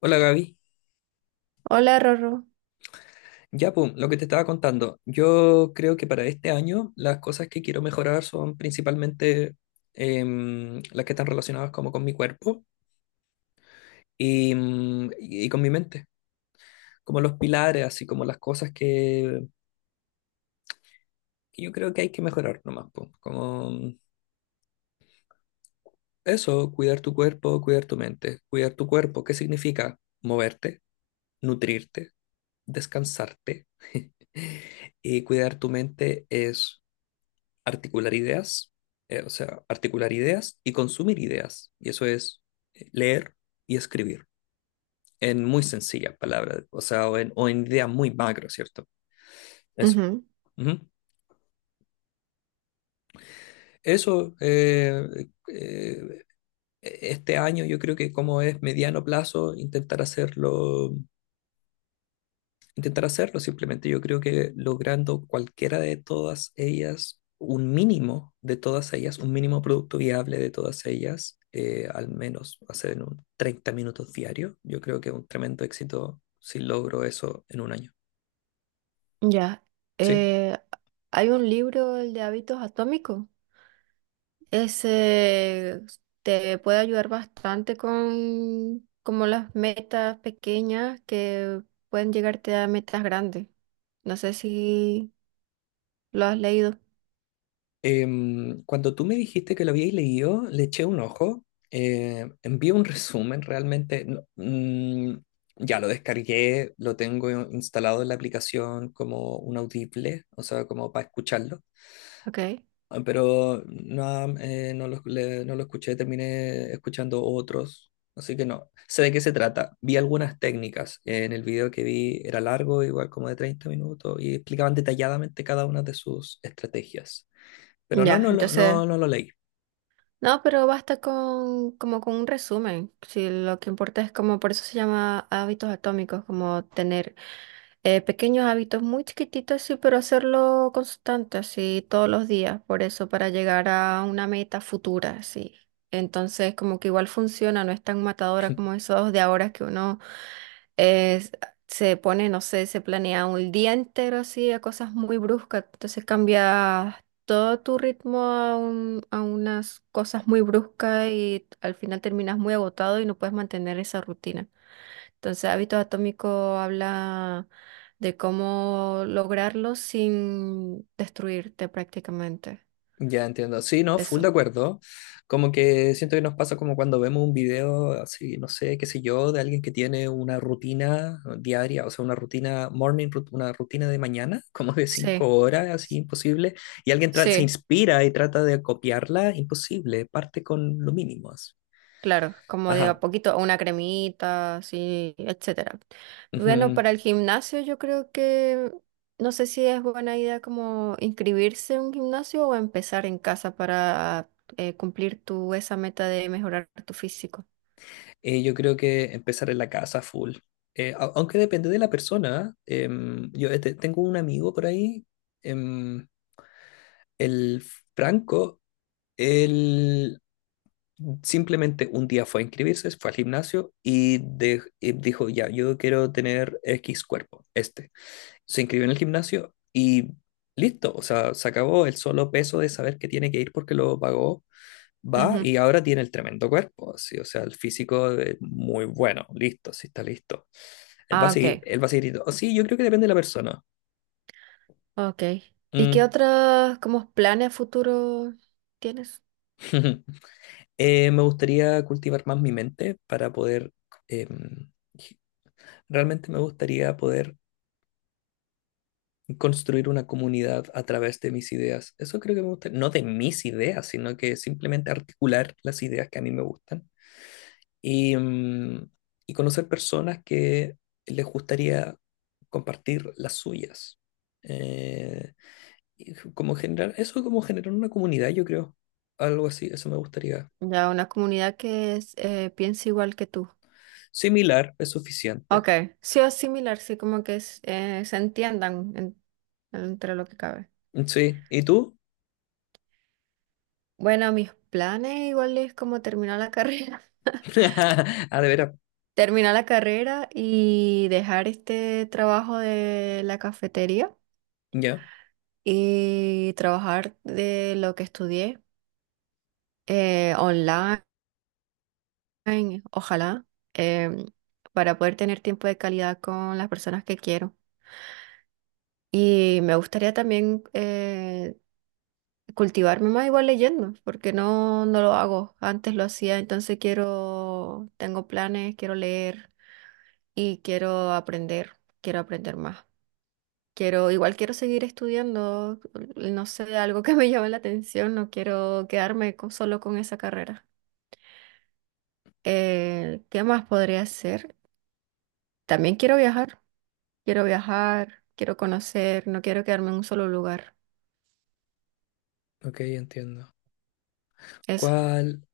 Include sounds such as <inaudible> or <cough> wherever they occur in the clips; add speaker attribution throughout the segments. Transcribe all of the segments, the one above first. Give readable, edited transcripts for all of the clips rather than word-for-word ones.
Speaker 1: Hola Gaby.
Speaker 2: Hola, Rorro.
Speaker 1: Ya, pum, lo que te estaba contando. Yo creo que para este año las cosas que quiero mejorar son principalmente las que están relacionadas como con mi cuerpo y, y con mi mente, como los pilares, así como las cosas que yo creo que hay que mejorar nomás, pum. Como eso, cuidar tu cuerpo, cuidar tu mente. Cuidar tu cuerpo, ¿qué significa? Moverte, nutrirte, descansarte. <laughs> Y cuidar tu mente es articular ideas, o sea, articular ideas y consumir ideas. Y eso es leer y escribir, en muy sencillas palabras, o sea, o en ideas muy macro, ¿cierto? Eso.
Speaker 2: Ujú,
Speaker 1: Ujú. Eso, eh, eh, este año yo creo que como es mediano plazo, intentar hacerlo. Simplemente yo creo que logrando cualquiera de todas ellas, un mínimo de todas ellas, un mínimo producto viable de todas ellas, al menos hacer en un 30 minutos diario, yo creo que es un tremendo éxito si logro eso en 1 año.
Speaker 2: ya.
Speaker 1: Sí.
Speaker 2: Eh, Hay un libro, el de hábitos atómicos. Ese te puede ayudar bastante con como las metas pequeñas que pueden llegarte a metas grandes. No sé si lo has leído.
Speaker 1: Cuando tú me dijiste que lo habíais leído, le eché un ojo, envié un <laughs> resumen, realmente no- mm, ya lo descargué, lo tengo instalado en la aplicación como un audible, o sea, como para escucharlo.
Speaker 2: Ok.
Speaker 1: Ah, pero no, no lo escuché, terminé escuchando otros, así que no. Sé de qué se trata. Vi algunas técnicas. En el video que vi era largo, igual como de 30 minutos, y explicaban detalladamente cada una de sus estrategias. Pero
Speaker 2: Ya, entonces,
Speaker 1: no lo leí.
Speaker 2: no, pero basta con como con un resumen. Si lo que importa es como, por eso se llama hábitos atómicos, como tener pequeños hábitos muy chiquititos, sí, pero hacerlo constante, así todos los días, por eso, para llegar a una meta futura, sí. Entonces, como que igual funciona, no es tan matadora
Speaker 1: <laughs>
Speaker 2: como esos de ahora que uno eh, se pone, no sé, se planea un día entero así a cosas muy bruscas, entonces cambia todo tu ritmo a, a unas cosas muy bruscas y al final terminas muy agotado y no puedes mantener esa rutina. Entonces, hábito atómico habla de cómo lograrlo sin destruirte prácticamente.
Speaker 1: Ya entiendo. Sí, no, full de
Speaker 2: Eso.
Speaker 1: acuerdo. Como que siento que nos pasa como cuando vemos un video así, no sé, qué sé yo, de alguien que tiene una rutina diaria, o sea, una rutina morning, una rutina de mañana, <laughs> como de
Speaker 2: Sí,
Speaker 1: 5 horas, así imposible, y alguien se
Speaker 2: sí,
Speaker 1: inspira y trata de copiarla, imposible, parte con lo mínimo. Así.
Speaker 2: claro. Como de a
Speaker 1: Ajá.
Speaker 2: poquito, una cremita, sí, etcétera. Bueno,
Speaker 1: Ujú.
Speaker 2: para el gimnasio yo creo que no sé si es buena idea como inscribirse en un gimnasio o empezar en casa para cumplir tu esa meta de mejorar tu físico.
Speaker 1: Yo creo que empezar en la casa full. Aunque depende de la persona. Tengo un amigo por ahí. em, el Franco. Él simplemente un día fue a inscribirse, fue al gimnasio y dijo, ya, yo quiero tener X cuerpo, este. Se inscribió en el gimnasio y listo, o sea, se acabó el solo peso de saber que tiene que ir porque lo pagó, va
Speaker 2: Ujú.
Speaker 1: y ahora tiene el tremendo cuerpo, así, o sea, el físico es muy bueno, listo, sí está listo.
Speaker 2: Ah, ok.
Speaker 1: Él va a seguir yendo. Oh, sí, yo creo que depende de la persona.
Speaker 2: Ok. ¿Y qué
Speaker 1: Mm.
Speaker 2: otros como planes a futuro tienes?
Speaker 1: <laughs> Me gustaría cultivar más mi mente para poder... em, Realmente me gustaría poder construir una comunidad a través de mis ideas. Eso creo que me gusta, no de mis ideas, sino que simplemente articular las ideas que a mí me gustan y, mm, y conocer personas que les gustaría compartir las suyas. Eh, y como generar, eso como generar una comunidad, yo creo. Algo así, eso me gustaría.
Speaker 2: Ya una comunidad que es, piense igual que tú.
Speaker 1: Similar es suficiente.
Speaker 2: Ok. Sí o similar, sí, como que se entiendan entre lo que cabe.
Speaker 1: Sí, ¿y tú?
Speaker 2: Bueno, mis planes igual es como terminar la carrera. <laughs>
Speaker 1: <laughs> Ah, de veras.
Speaker 2: Terminar la carrera y dejar este trabajo de la cafetería
Speaker 1: Ya,
Speaker 2: y trabajar de lo que estudié online. Ay, ojalá. em, para poder tener tiempo de calidad con las personas que quiero. Y me gustaría también cultivarme más igual leyendo, porque no, no lo hago. Antes lo hacía, entonces quiero, tengo planes, quiero leer y quiero aprender más. Quiero, igual quiero seguir estudiando, no sé, algo que me llame la atención, no quiero solo con esa carrera. ¿qué más podría hacer? También quiero viajar. Quiero viajar, quiero conocer, no quiero quedarme en un solo lugar.
Speaker 1: ok, entiendo.
Speaker 2: Eso.
Speaker 1: ¿Cuál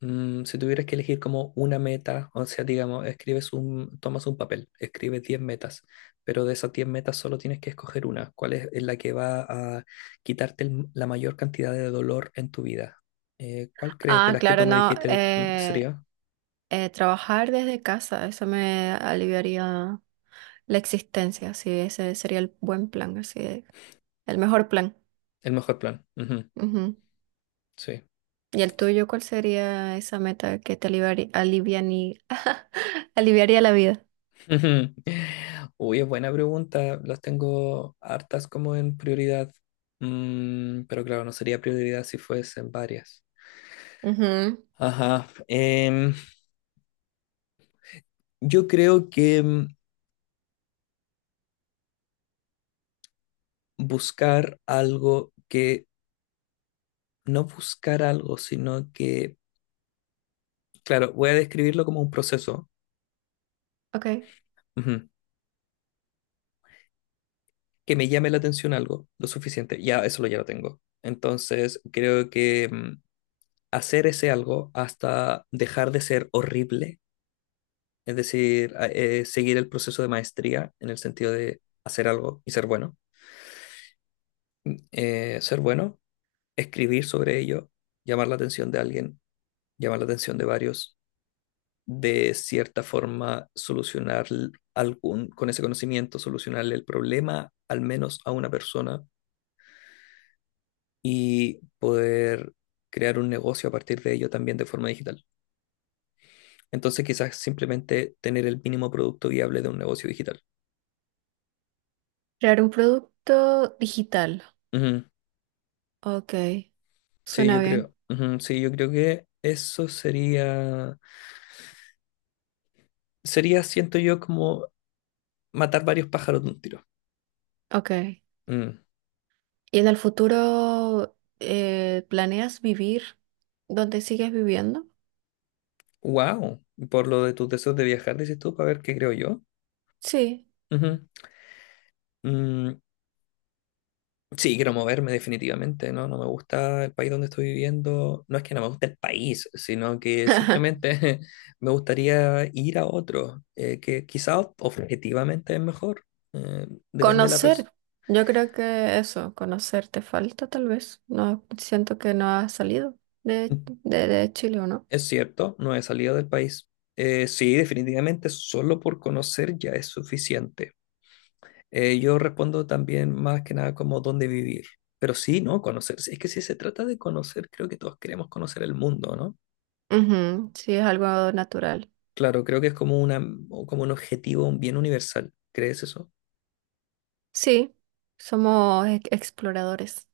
Speaker 1: Si tuvieras que elegir como una meta, o sea, digamos, tomas un papel, escribes 10 metas, pero de esas 10 metas solo tienes que escoger una? ¿Cuál es la que va a la mayor cantidad de dolor en tu vida? ¿Cuál crees de
Speaker 2: Ah,
Speaker 1: las que tú
Speaker 2: claro,
Speaker 1: me
Speaker 2: no.
Speaker 1: dijiste sería
Speaker 2: Trabajar desde casa, eso me aliviaría la existencia. Sí, ese sería el buen plan, así, el mejor plan.
Speaker 1: el mejor plan? Ujú,
Speaker 2: Ujú.
Speaker 1: sí.
Speaker 2: ¿Y el tuyo, cuál sería esa meta que te aliviaría, <laughs> aliviaría la vida?
Speaker 1: <laughs> Ujú. Uy, es buena pregunta. Las tengo hartas como en prioridad. Mm, pero claro, no sería prioridad si fuesen varias.
Speaker 2: Ujú.
Speaker 1: Ajá. Yo creo que buscar algo que, no buscar algo, sino que, claro, voy a describirlo como un proceso,
Speaker 2: Ok.
Speaker 1: ujú, que me llame la atención algo, lo suficiente, ya lo tengo. Entonces, creo que hacer ese algo hasta dejar de ser horrible, es decir, seguir el proceso de maestría en el sentido de hacer algo y ser bueno. Ser bueno, escribir sobre ello, llamar la atención de alguien, llamar la atención de varios, de cierta forma solucionar con ese conocimiento, solucionarle el problema al menos a una persona y poder crear un negocio a partir de ello también de forma digital. Entonces quizás simplemente tener el mínimo producto viable de un negocio digital.
Speaker 2: Crear un producto digital.
Speaker 1: Ujú,
Speaker 2: Ok.
Speaker 1: sí,
Speaker 2: Suena
Speaker 1: yo
Speaker 2: bien.
Speaker 1: creo. Ujú, sí, yo creo que sería, siento yo, como matar varios pájaros de un tiro.
Speaker 2: Ok. ¿Y en el futuro planeas vivir donde sigues viviendo?
Speaker 1: Wow, por lo de tus deseos de viajar, dices tú, para ver qué creo yo.
Speaker 2: Sí.
Speaker 1: Ujú. Mm, sí, quiero moverme definitivamente, ¿no? No me gusta el país donde estoy viviendo. No es que no me guste el país, sino que
Speaker 2: <laughs>
Speaker 1: simplemente <laughs> me gustaría ir a otro, que quizás objetivamente es mejor. eh, Depende de la persona.
Speaker 2: Conocer. Yo creo que eso, conocer te falta tal vez. No siento que no has salido de, de Chile, ¿o no?
Speaker 1: Es cierto, no he salido del país. Sí, definitivamente solo por conocer ya es suficiente. Yo respondo también más que nada como dónde vivir. Pero sí, ¿no? Conocer. Es que si se trata de conocer, creo que todos queremos conocer el mundo, ¿no?
Speaker 2: Ujú, sí, es algo natural.
Speaker 1: Claro, creo que es como una, o como un objetivo bien universal. ¿Crees eso?
Speaker 2: Sí, somos exploradores.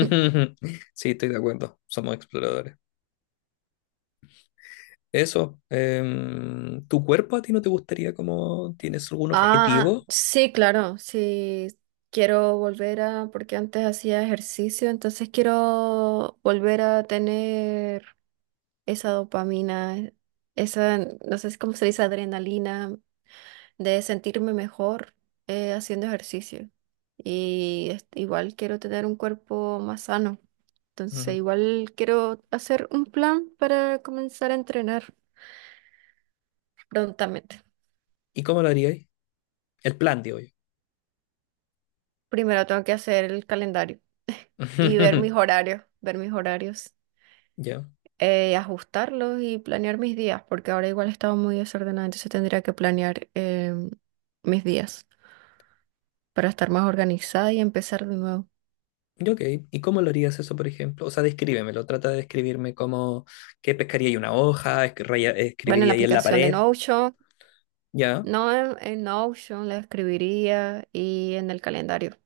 Speaker 2: <laughs>
Speaker 1: Sí, estoy de acuerdo. Somos exploradores. Eso, ¿tu cuerpo a ti no te gustaría, como, tienes algún
Speaker 2: Ah,
Speaker 1: objetivo?
Speaker 2: sí, claro, sí. Quiero volver a, porque antes hacía ejercicio, entonces quiero volver a tener esa dopamina, esa, no sé cómo se dice, adrenalina de sentirme mejor haciendo ejercicio. Y este, igual quiero tener un cuerpo más sano. Entonces,
Speaker 1: Ujú.
Speaker 2: igual quiero hacer un plan para comenzar a entrenar prontamente.
Speaker 1: ¿Y cómo lo harías? El plan, digo yo.
Speaker 2: Primero tengo que hacer el calendario y
Speaker 1: <laughs>
Speaker 2: ver mis horarios,
Speaker 1: Ya.
Speaker 2: ajustarlos y planear mis días, porque ahora igual he estado muy desordenada, entonces tendría que planear mis días, para estar más organizada y empezar de nuevo.
Speaker 1: Ya, ok. ¿Y cómo lo harías eso, por ejemplo? O sea, descríbemelo. Trata de describirme como que pescaría ahí una hoja,
Speaker 2: Bueno, en
Speaker 1: escribiría
Speaker 2: la
Speaker 1: ahí en la
Speaker 2: aplicación de
Speaker 1: pared.
Speaker 2: Notion,
Speaker 1: Ya.
Speaker 2: no en, en Notion la escribiría y en el calendario.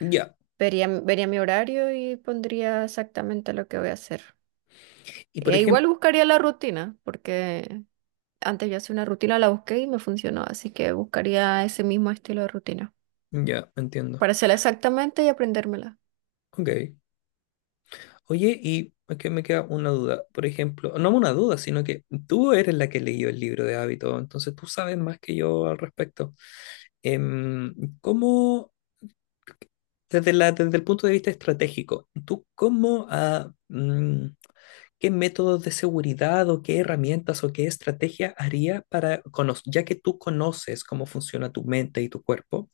Speaker 1: Ya.
Speaker 2: Vería mi horario y pondría exactamente lo que voy a hacer.
Speaker 1: Y por
Speaker 2: E igual
Speaker 1: ejemplo,
Speaker 2: buscaría la rutina, porque antes yo hacía una rutina, la busqué y me funcionó, así que buscaría ese mismo estilo de rutina
Speaker 1: ya, entiendo.
Speaker 2: para hacerla exactamente y aprendérmela.
Speaker 1: Ok. Oye, y es que me queda una duda, por ejemplo, no una duda, sino que tú eres la que leyó el libro de hábito, entonces tú sabes más que yo al respecto. Em, ¿Cómo, desde el punto de vista estratégico, tú qué métodos de seguridad o qué herramientas o qué estrategia haría para, ya que tú conoces cómo funciona tu mente y tu cuerpo,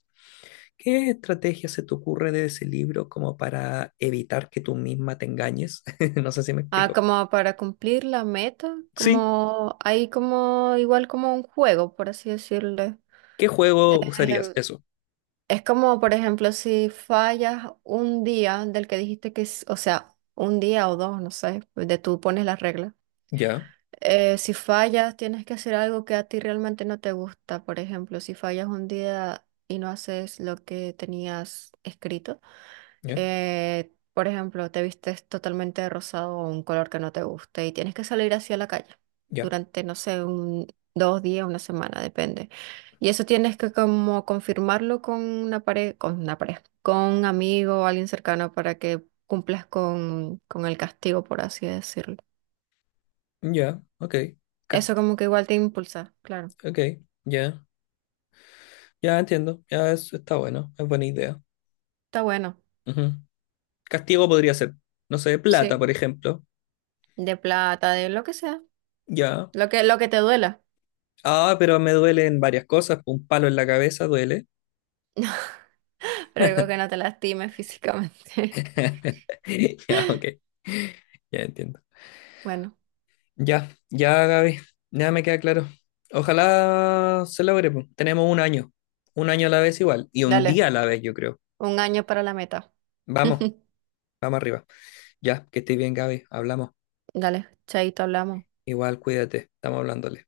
Speaker 1: qué estrategia se te ocurre de ese libro como para evitar que tú misma te engañes? <laughs> No sé si me
Speaker 2: Ah,
Speaker 1: explico.
Speaker 2: como para cumplir la meta,
Speaker 1: Sí,
Speaker 2: como ahí como igual como un juego, por así decirlo.
Speaker 1: ¿qué juego usarías? Eso.
Speaker 2: Es como, por ejemplo, si fallas un día del que dijiste que, o sea, un día o dos, no sé, de tú pones las reglas.
Speaker 1: Ya,
Speaker 2: Si fallas, tienes que hacer algo que a ti realmente no te gusta. Por ejemplo, si fallas un día y no haces lo que tenías escrito,
Speaker 1: ya,
Speaker 2: por ejemplo, te vistes totalmente de rosado o un color que no te guste y tienes que salir así a la calle
Speaker 1: ya,
Speaker 2: durante, no sé, un, dos días, una semana, depende. Y eso tienes que como confirmarlo con una pareja, con un amigo o alguien cercano para que cumplas con el castigo, por así decirlo.
Speaker 1: ya, ok.
Speaker 2: Eso
Speaker 1: Cast-
Speaker 2: como que igual te impulsa, claro.
Speaker 1: ok, ya, ya entiendo. Está bueno, es buena idea.
Speaker 2: Está bueno,
Speaker 1: Ujú. Castigo podría ser, no sé, plata,
Speaker 2: sí.
Speaker 1: por ejemplo.
Speaker 2: De plata, de lo que sea.
Speaker 1: Ya.
Speaker 2: Lo que te duela.
Speaker 1: Ah, pero me duelen varias cosas. Un palo en la cabeza duele.
Speaker 2: <laughs> Pero algo que no te lastime físicamente. <laughs>
Speaker 1: <laughs> Ya, ok. Ya entiendo.
Speaker 2: Bueno,
Speaker 1: Ya, ya, Gaby. Ya me queda claro. Ojalá se logre, po. Tenemos 1 año. 1 año a la vez igual. Y un día a
Speaker 2: dale.
Speaker 1: la vez, yo creo.
Speaker 2: Un año para la meta.
Speaker 1: Vamos.
Speaker 2: <laughs>
Speaker 1: Vamos arriba. Ya, que estés bien, Gaby. Hablamos.
Speaker 2: Dale, chaito, hablamos.
Speaker 1: Igual, cuídate. Estamos hablándole.